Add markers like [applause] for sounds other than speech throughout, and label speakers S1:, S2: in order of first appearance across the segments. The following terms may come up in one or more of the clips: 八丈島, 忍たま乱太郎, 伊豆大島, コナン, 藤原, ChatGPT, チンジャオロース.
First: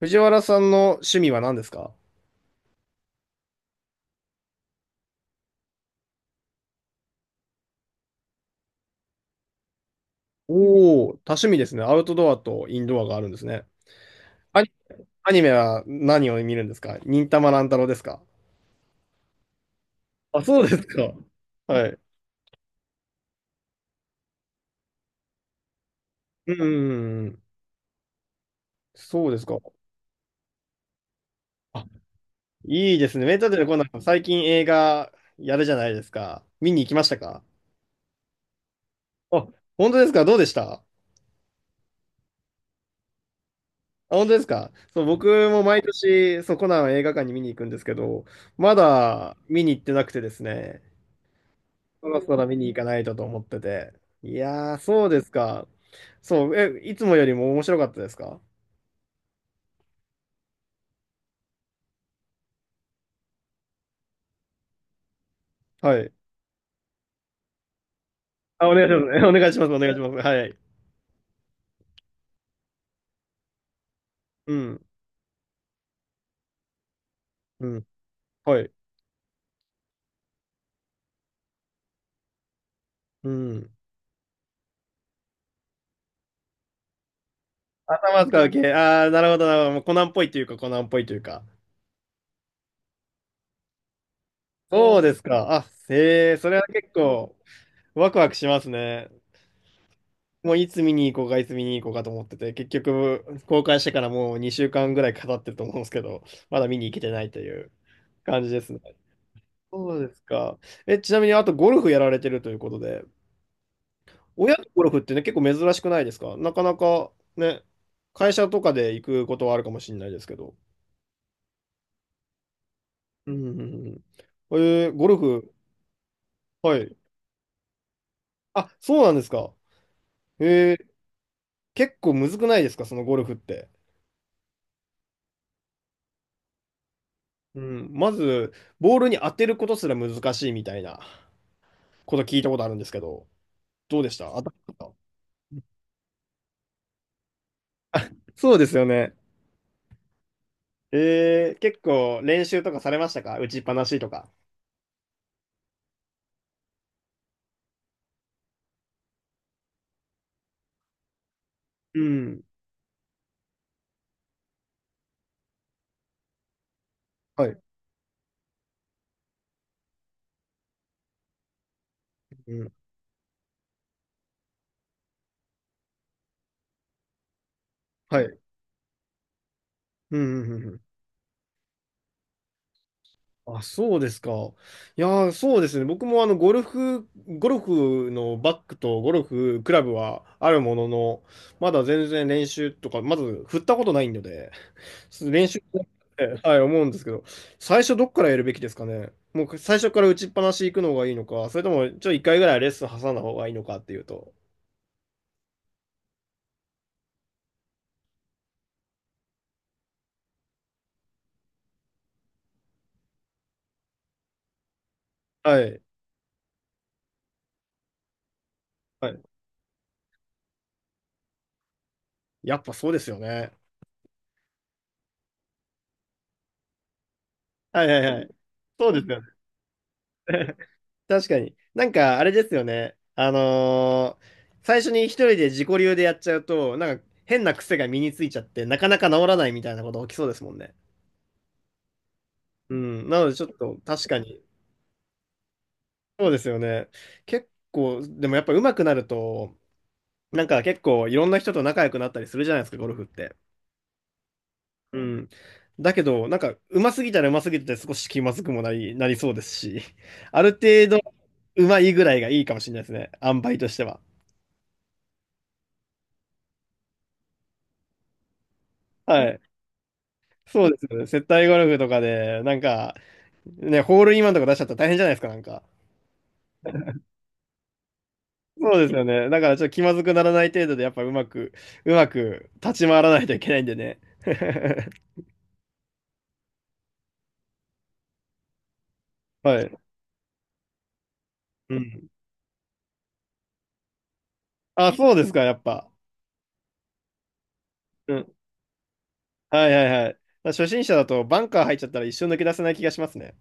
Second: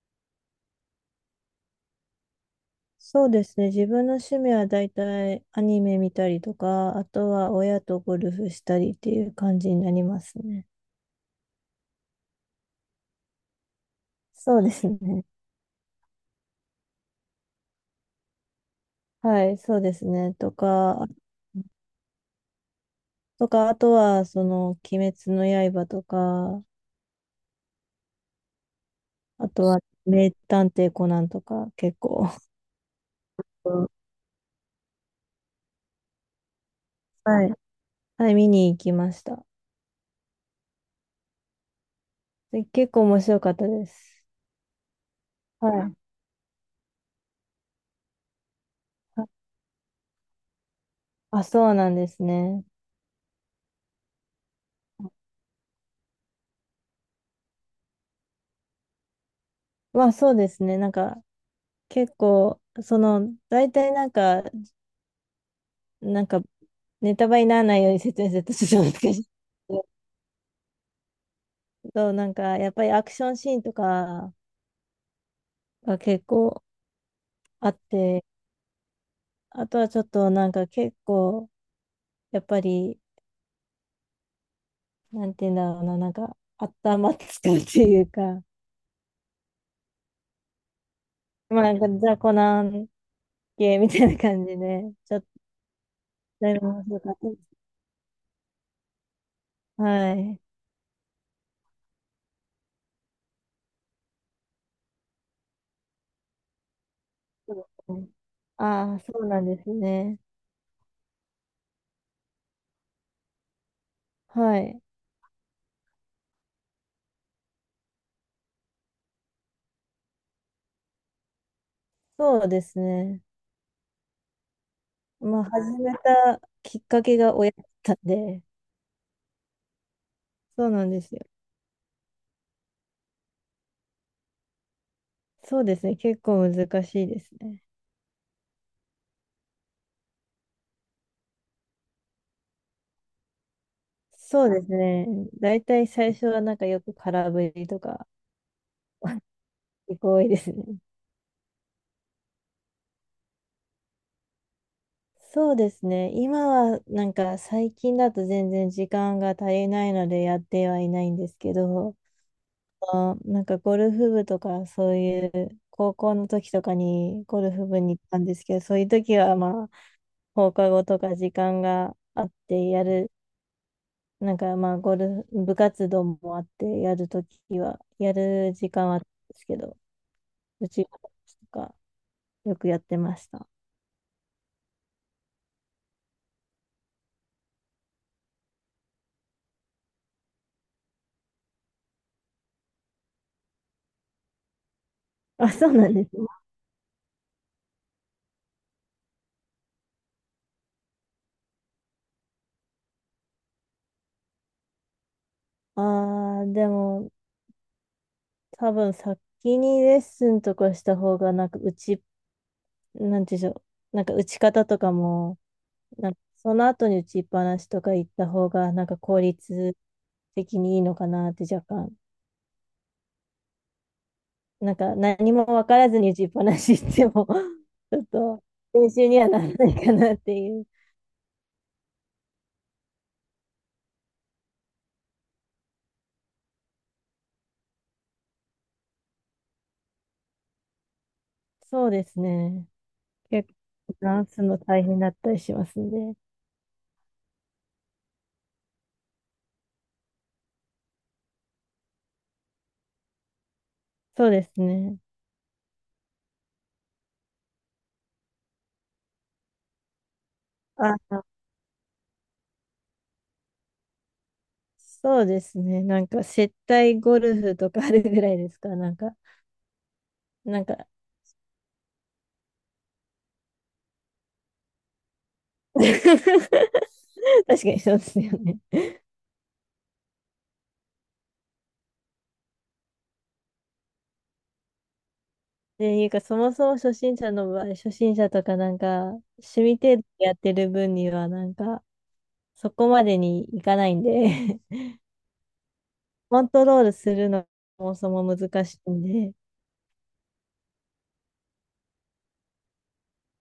S1: 藤原さんの趣味は何ですか？
S2: そうですね。自分の趣味はだいたいアニメ見たりとか、あとは親とゴルフしたりっていう感じになりますね。
S1: おおー、多趣味ですね。アウトドアとインドアがあるんですね。
S2: そ
S1: ア
S2: うで
S1: ニ、
S2: すね。
S1: アニメは何を見るんですか？忍たま乱太郎ですか？
S2: はい、そうですね。
S1: あ、
S2: と
S1: そうです
S2: か、
S1: か。はい。
S2: とか、あとは、その、鬼滅の刃と
S1: うん
S2: か、
S1: うんうん。そうです
S2: あ
S1: か。
S2: とは、名探偵コナンとか、
S1: あ、
S2: 結構
S1: いいですね。メンタルで
S2: う
S1: 今度、
S2: ん
S1: 最近映画やるじゃないですか。見に行きましたか？
S2: はい、はい、見に行きました。
S1: あ、本当ですか？どうでした？
S2: で、結構面白かったで
S1: あ、
S2: す。
S1: 本当ですか？そう、僕も
S2: は
S1: 毎
S2: い。
S1: 年、そう、コナンを映画館に見に行くんですけど、まだ見に行ってなくてですね。
S2: あ、そうなん
S1: そ
S2: で
S1: ろ
S2: す
S1: そろ見
S2: ね。
S1: に行かないとと思ってて。いやー、そうですか。そう、え、いつもよりも面白かったですか？
S2: まあ、そうですね。なんか、結構、その、大体なんか、
S1: はい。
S2: なんか、ネタバレにならないように説明すると
S1: あ、お
S2: ちょ
S1: 願い
S2: っと
S1: しま
S2: 難し
S1: す。[laughs]
S2: い。
S1: お願いします。お願いします。はい。
S2: そう、なんか、やっぱりアクションシーンとか
S1: うん。
S2: が結構
S1: う
S2: あっ
S1: ん。
S2: て、
S1: はい。
S2: あとはちょっとなんか結構、やっぱり、
S1: うん。
S2: なんて言うんだろうな、なんか、頭使うっていう
S1: 頭使
S2: か、
S1: う系。ああ、なるほど、なるほど。もうコナンっぽいというか、コナンっぽいというか。
S2: まあなんか雑魚な系みたいな感じで、
S1: そう
S2: ち
S1: で
S2: ょっ
S1: す
S2: と
S1: か。あ、へえ、そ
S2: だ
S1: れ
S2: い
S1: は
S2: ぶ面
S1: 結
S2: 白かったで
S1: 構、
S2: す。
S1: ワクワクしますね。
S2: はい。
S1: もういつ見に行こうか、いつ見に行こうかと思ってて、結局、公開してからもう2週間ぐらい語ってると思うんですけど、まだ見に行けてないとい
S2: そうで
S1: う
S2: すね。
S1: 感じですね。
S2: ああ、そうなんです
S1: そうで
S2: ね。
S1: すか。え、ちなみに、あとゴルフやられてるということで、親
S2: は
S1: と
S2: い。
S1: ゴルフってね、結構珍しくないですか？なかなかね、会社とかで行くことはあるかもしれないですけど。
S2: そうですね。
S1: うん、うんうんうん。えーゴル
S2: まあ、
S1: フ、
S2: 始めた
S1: は
S2: きっ
S1: い。
S2: かけが親だったんで、
S1: あ、そうなんですか。
S2: そう
S1: え
S2: な
S1: ー
S2: んですよ。
S1: 結構むずくないですか？そのゴルフって。
S2: そうですね。結構難しいです
S1: う
S2: ね。
S1: ん、まず、ボールに当てることすら難しいみたいなこと聞いたことあるんですけど、どうでした？当
S2: そ
S1: た
S2: う
S1: っ
S2: です
S1: た？
S2: ね。だいたい最初はなんかよく空振りとか
S1: そうですよね。
S2: 結構多いですね。
S1: 結構練習とかされましたか？打ちっぱなしとか。
S2: そうですね。今はなんか最近だと全然時間が足りないのでやってはいないんですけど、
S1: うん。
S2: あなんかゴルフ部とかそういう高校の時とかにゴ
S1: は
S2: ル
S1: い。
S2: フ部に行ったんですけど、そういう時はまあ放課後とか時間があっ
S1: う
S2: て
S1: ん。
S2: やるなんかまあ、ゴルフ、部活動もあって、やるときは、や
S1: はい。
S2: る時間はあったんですけど、
S1: うん、うん、うん
S2: う
S1: うん。
S2: ちとか、よくやってました。[laughs]
S1: あ、そうですか。いやー、そうですね。僕もあの、ゴルフのバッグとゴルフクラブはあるものの、まだ全然練習とか、まず振ったことないので、練
S2: あ、
S1: 習し
S2: そう
S1: なく
S2: なんですね。
S1: て、はい、思うんですけど、最初どっからやるべきですかね。もう最初から打ちっぱなし行くのがいいのか、それともちょっと一回ぐらいレッスン挟んだ方がいいのかっていうと。
S2: ああ、でも、多分先にレッスンとかした方が、なんか、打ち、なんていうんでしょう、なんか、打ち方とかも、
S1: はい。
S2: なんか、その後に打ちっぱなしとか行った方が、なんか、
S1: は
S2: 効
S1: い。
S2: 率的にいいのかなって、若干。
S1: やっぱそうですよね。
S2: なんか、何も分からずに打ちっぱなし行っても [laughs]
S1: はい
S2: ち
S1: は
S2: ょっ
S1: いはい。
S2: と、
S1: そ
S2: 練
S1: うです
S2: 習に
S1: よね。
S2: はならないかなっていう。
S1: 確かに。なんか、あれですよね。最初に一人で自己流でやっちゃうと、なんか変な癖が身についちゃって、なかなか治らないみたいなこと起きそうですもんね。
S2: そうですね。
S1: うん。なので、ちょっ
S2: 結
S1: と、確か
S2: 構、ンス
S1: に。
S2: の大変だったりしますんで。
S1: そうですよね。結構、でもやっぱ上手くなると、なんか結構いろんな人と仲良くなったりするじゃないですか、ゴルフって。
S2: そうです
S1: う
S2: ね。
S1: ん。だけど、なんか、上手すぎたら上手すぎて少し気まずくもなり、そうですし、ある程
S2: あ、
S1: 度、上手いぐらいがいいかもしれないですね。塩梅としては。
S2: そうですね。なんか、接待ゴルフとかあるぐらいですか。なんか、
S1: はい。
S2: なん
S1: そうです
S2: か
S1: よね。接待ゴルフとかで、なんか、ね、ホールインワンとか出しちゃったら大変じゃないですか、なんか。
S2: [laughs] 確かにそうですよね。
S1: そうですよね。だからちょっと気まずくならない程度で、やっぱうまく、うまく立ち回らないといけないんでね。[laughs]
S2: で、いうか、そもそも初心者の場合、初心者とかなんか、
S1: は
S2: 趣
S1: い。
S2: 味程度でやってる分には、なん
S1: う
S2: か、
S1: ん。
S2: そこまでにいかないんで
S1: あ、そうですか、やっぱ。
S2: [laughs] コントロールするのそもそ
S1: うん。
S2: も難しいんで、
S1: はいはいはい。初心者だとバンカー入っちゃったら一生抜け出せない気がしますね。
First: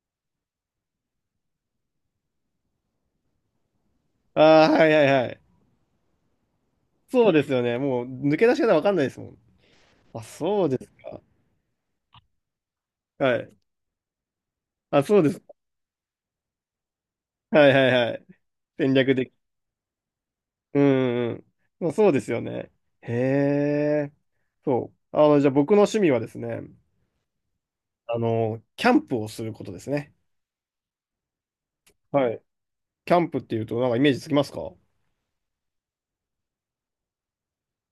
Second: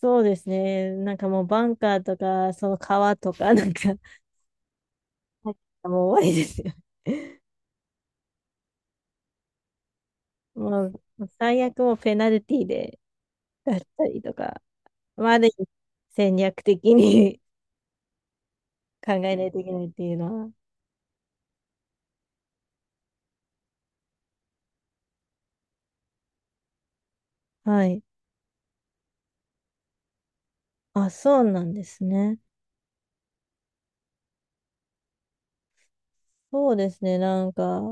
S2: そうですね。なんかもうバンカーとか、その川とか、なんか [laughs]
S1: ああ、はいはいはい。
S2: もう終わりですよ
S1: そう
S2: ね。
S1: で
S2: [laughs]
S1: すよね。もう抜け出し方わかんないですもん。あ、そうで
S2: も
S1: す
S2: う
S1: か。
S2: 最悪もうペナルティーで
S1: はい。
S2: だったりとか、
S1: あ、そうで
S2: まああ
S1: す。
S2: る意味戦略的に
S1: はいはいはい。戦
S2: [laughs] 考
S1: 略
S2: えな
S1: 的。
S2: いといけないっていうのは。
S1: うんうん。まあそうですよね。へえ。そう。じゃあ僕の趣味はですね、
S2: はい。
S1: キャンプをすることですね。
S2: あ、そうなんです
S1: は
S2: ね。
S1: い。キャンプっていうと、なんかイメージつきますか？
S2: そうですね。なんか、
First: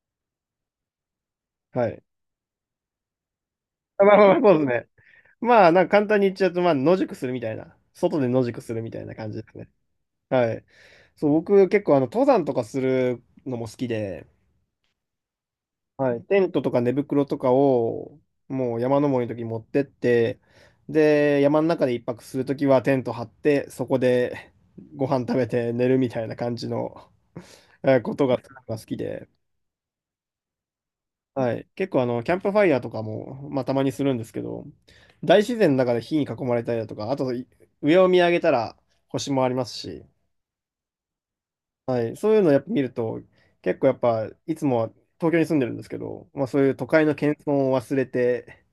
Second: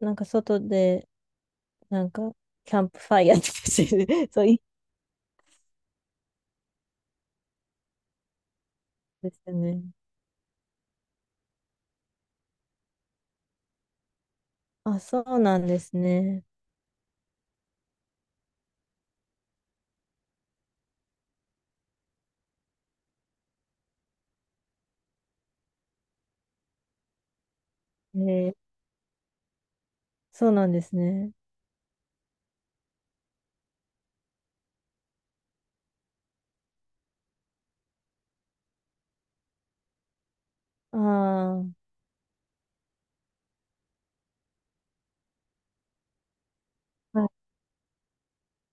S2: なんか外で、
S1: はい。
S2: なんか、キャンプファイヤーとかし
S1: あ
S2: て
S1: まあまあ
S2: る、[laughs]
S1: まあ、
S2: そう
S1: そう
S2: い
S1: ですね。まあ、なんか簡単に言っちゃうと、まあ、野宿するみたいな。外で野宿するみたいな
S2: うん
S1: 感
S2: です
S1: じで
S2: よ
S1: すね。
S2: ね。
S1: はい。そう、僕結構、登山とかするのも好きで、
S2: あ、そうなんです
S1: はい、テ
S2: ね。
S1: ントとか寝袋とかをもう山登りの時に持ってって、で、山の中で一泊する時はテント張って、そこで [laughs] ご飯食べて寝るみたいな感じのことが
S2: えー
S1: 好きで、
S2: そうなんですね。
S1: はい、結構キャンプファイヤーとかも、まあ、たまにするんですけど、大自然の中で火に囲まれたりだとか、あとい上を見上げたら星もありますし、
S2: あ
S1: はい、そういうのをやっぱ見ると、結構やっぱいつもは東京に住んでるんですけど、まあ、そういう都会の喧
S2: あ。
S1: 騒を忘れて、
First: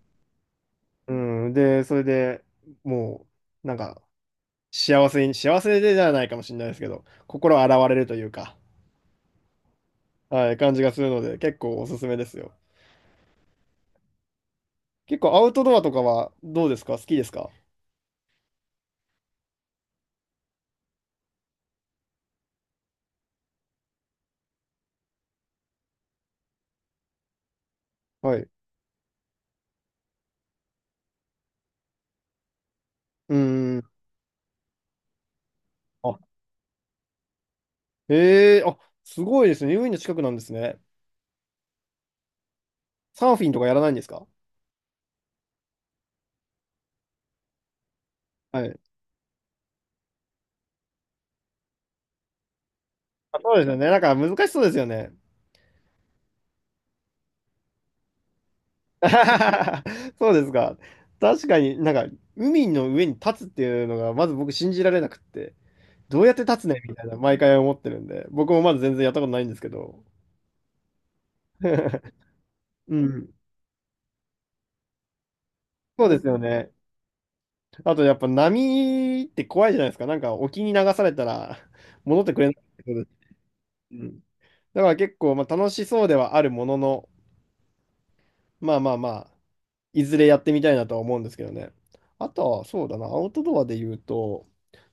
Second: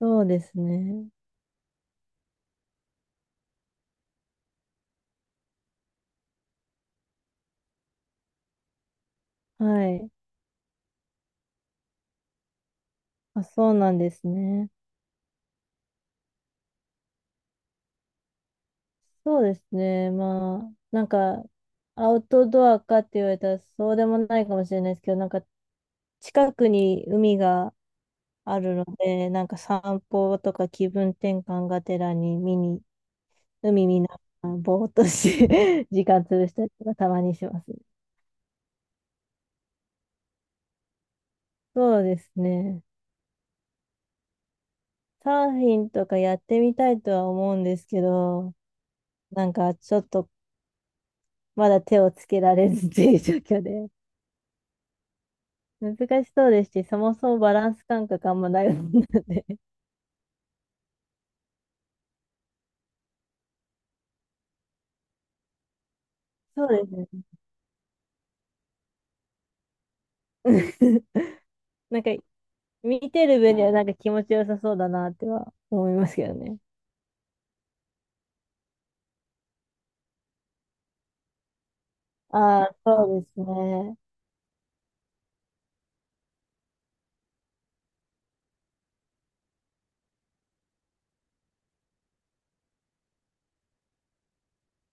S2: そうですね。
S1: うん、で、それでもう、なんか、幸せでじゃないかもしれないですけど、心洗われるというか、
S2: はい。
S1: はい、感じがするので、結構おすすめですよ。
S2: あ、そうなんですね。
S1: 結構アウトドアとかはどうですか？好きですか？
S2: そうですね。まあ、なんか、アウトドアかって言われたらそうでもないかもしれないですけど、なんか、近くに海が
S1: はい。
S2: あるので、なんか散歩とか気分転換がてらに見に、
S1: うん。
S2: 海見ながら、ぼーっとし [laughs] て時
S1: あ、
S2: 間潰したりとかたまにします。
S1: へえ、あ、すごいですね。海の近くなんですね。
S2: そうですね。
S1: サーフィンとかやらないんですか？
S2: サーフィンとかやってみたいとは思うんですけど、
S1: はい。
S2: なんかちょっとまだ手をつけられずっていう状
S1: あ、そう
S2: 況
S1: ですよ
S2: で。
S1: ね。なんか難しそうですよね。
S2: 難しそうですし、そもそもバランス感覚あんまないもんなんで。[laughs]
S1: [laughs] そうですか。確かになんか、海の上に立つっていうのが、まず僕信じられなくって。どうやって立
S2: そ
S1: つね
S2: う
S1: みた
S2: で
S1: いな、
S2: す
S1: 毎回思ってるんで、僕もまだ全然やったことないんですけど。
S2: ね。[laughs] なんか、
S1: [laughs] う
S2: 見て
S1: ん。
S2: る分にはなんか気持ちよさそうだなっては思い
S1: そ
S2: ま
S1: う
S2: す
S1: です
S2: けど
S1: よ
S2: ね。
S1: ね。あとやっぱ波って怖いじゃないですか。なんか沖に流されたら戻ってくれない
S2: ああ、
S1: ってことです。
S2: そうです
S1: う
S2: ね。
S1: ん。だから結構まあ楽しそうではあるものの、まあまあまあ、いずれやってみたいなとは思うんですけどね。あとはそうだな、アウトドアで言うと、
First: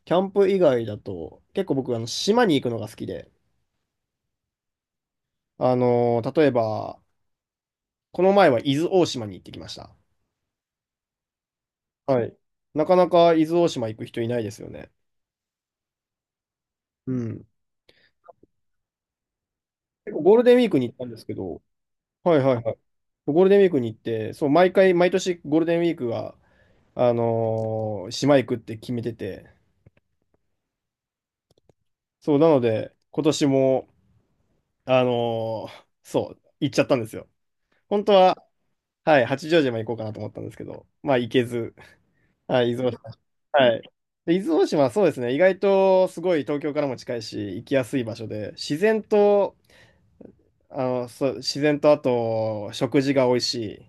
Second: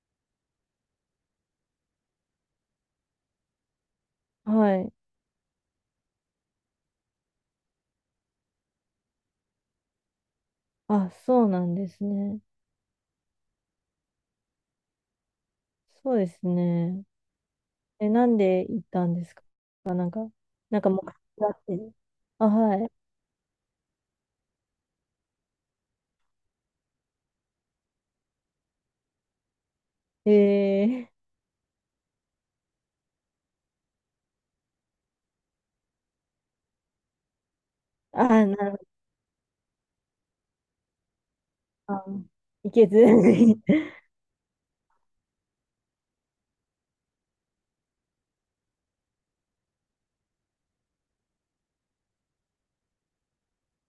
S1: キャンプ以外だと、結構僕あの島に行くのが好きで、
S2: はい。
S1: 例えば、この前は伊豆大島に行ってきました。
S2: あ、そうなんです
S1: はい。
S2: ね。
S1: なかなか伊豆大島行く人いないですよね。
S2: そうですね。
S1: うん。
S2: え、なんで行ったんですか？なん
S1: 結
S2: か、
S1: 構ゴールデンウィーク
S2: なん
S1: に
S2: か
S1: 行っ
S2: 目
S1: たん
S2: 標
S1: ですけ
S2: があ
S1: ど、
S2: って。
S1: はい
S2: あ、
S1: はいはい。
S2: は
S1: ゴールデンウィークに行って、そう、毎回、毎年ゴールデンウィークは、島行くって決めてて、
S2: い。
S1: そう、なので、今年も、そう、行っちゃったんですよ。本当
S2: あー、
S1: は、
S2: なるほど。
S1: はい、八丈島行こうかなと思ったんですけど、まあ行けず、
S2: あ、
S1: はい、
S2: い
S1: 伊
S2: け
S1: 豆大
S2: ず。
S1: 島。はい。
S2: [laughs]
S1: で、伊豆大島はそうですね、意外とすごい東京からも近いし、行きやすい場所で、自然と、そう、自然とあと、食事が美味しい。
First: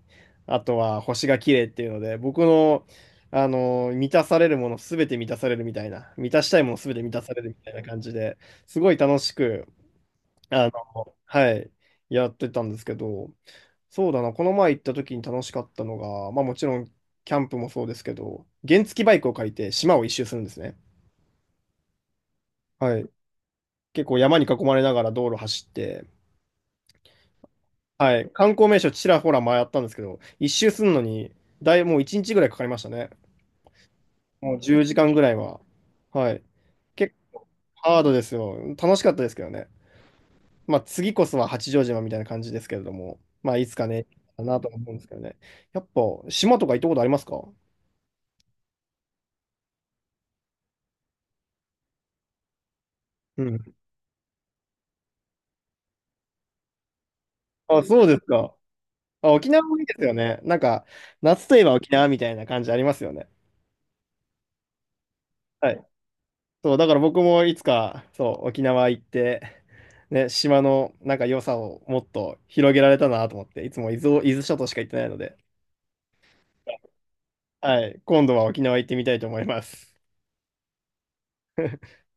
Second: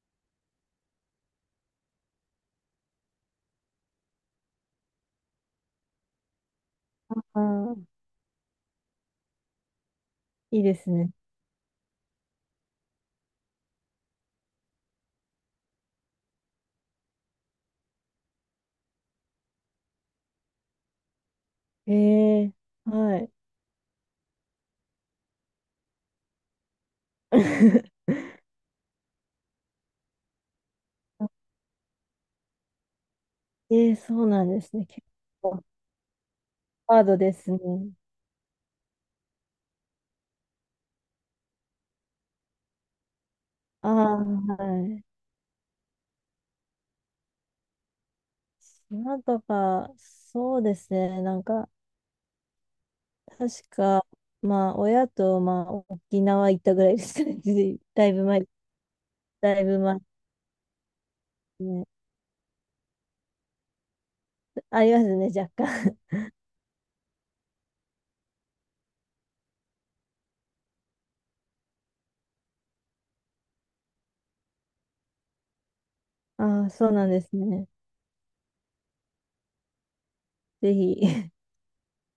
S1: あとは、星が綺麗っていうので、僕の、満たされるものすべて満たされるみたいな、満たしたいものすべて満
S2: あ
S1: たされるみたい
S2: ー、
S1: な感じで、すごい楽しく、
S2: いいですね。
S1: はい、やってたんですけど、そうだな、この前行った時に楽しかったのが、まあもちろん、キャンプもそうですけど、原付バイクを借りて島を一周するんですね。
S2: えー、
S1: はい。
S2: はい。
S1: 結構山に囲まれながら道路走って、
S2: [laughs]
S1: はい。観光名所ちらほら回ったんですけど、一周するのに、もう1日ぐらいかかりましたね。
S2: ええ、そうなん
S1: もう
S2: です
S1: 10
S2: ね。
S1: 時
S2: 結
S1: 間ぐらいは。
S2: 構
S1: はい。
S2: ハー
S1: 結
S2: ドで
S1: 構
S2: すね。
S1: ハードですよ。楽しかったですけどね。まあ次こそは八丈島みたいな感じですけれども、まあいつか
S2: あ
S1: ね、
S2: あ、
S1: かなと思う
S2: は
S1: んで
S2: い。
S1: すけどね。やっぱ島とか行ったことありますか？
S2: 島とか、そうですね。なんか、
S1: う
S2: 確
S1: ん。
S2: か、まあ、親と、まあ、沖縄行ったぐらいですかね。[laughs]
S1: あ、そう
S2: だい
S1: です
S2: ぶ前、
S1: か。あ、沖
S2: だ
S1: 縄
S2: い
S1: も
S2: ぶ
S1: いいで
S2: 前
S1: す
S2: で
S1: よね。なんか、夏とい
S2: す
S1: えば
S2: ね。
S1: 沖縄みたいな感じありますよね。
S2: ありますね、若
S1: はい。
S2: 干。
S1: そう、だから僕もいつか、そう、沖縄行って、ね、島のなんか良さをもっと広げられたなと思って、いつも伊豆を、伊豆諸島しか行ってないので、
S2: [laughs] ああ、そうなんですね。
S1: はい、今度は沖縄行ってみたいと思います。
S2: ぜひ。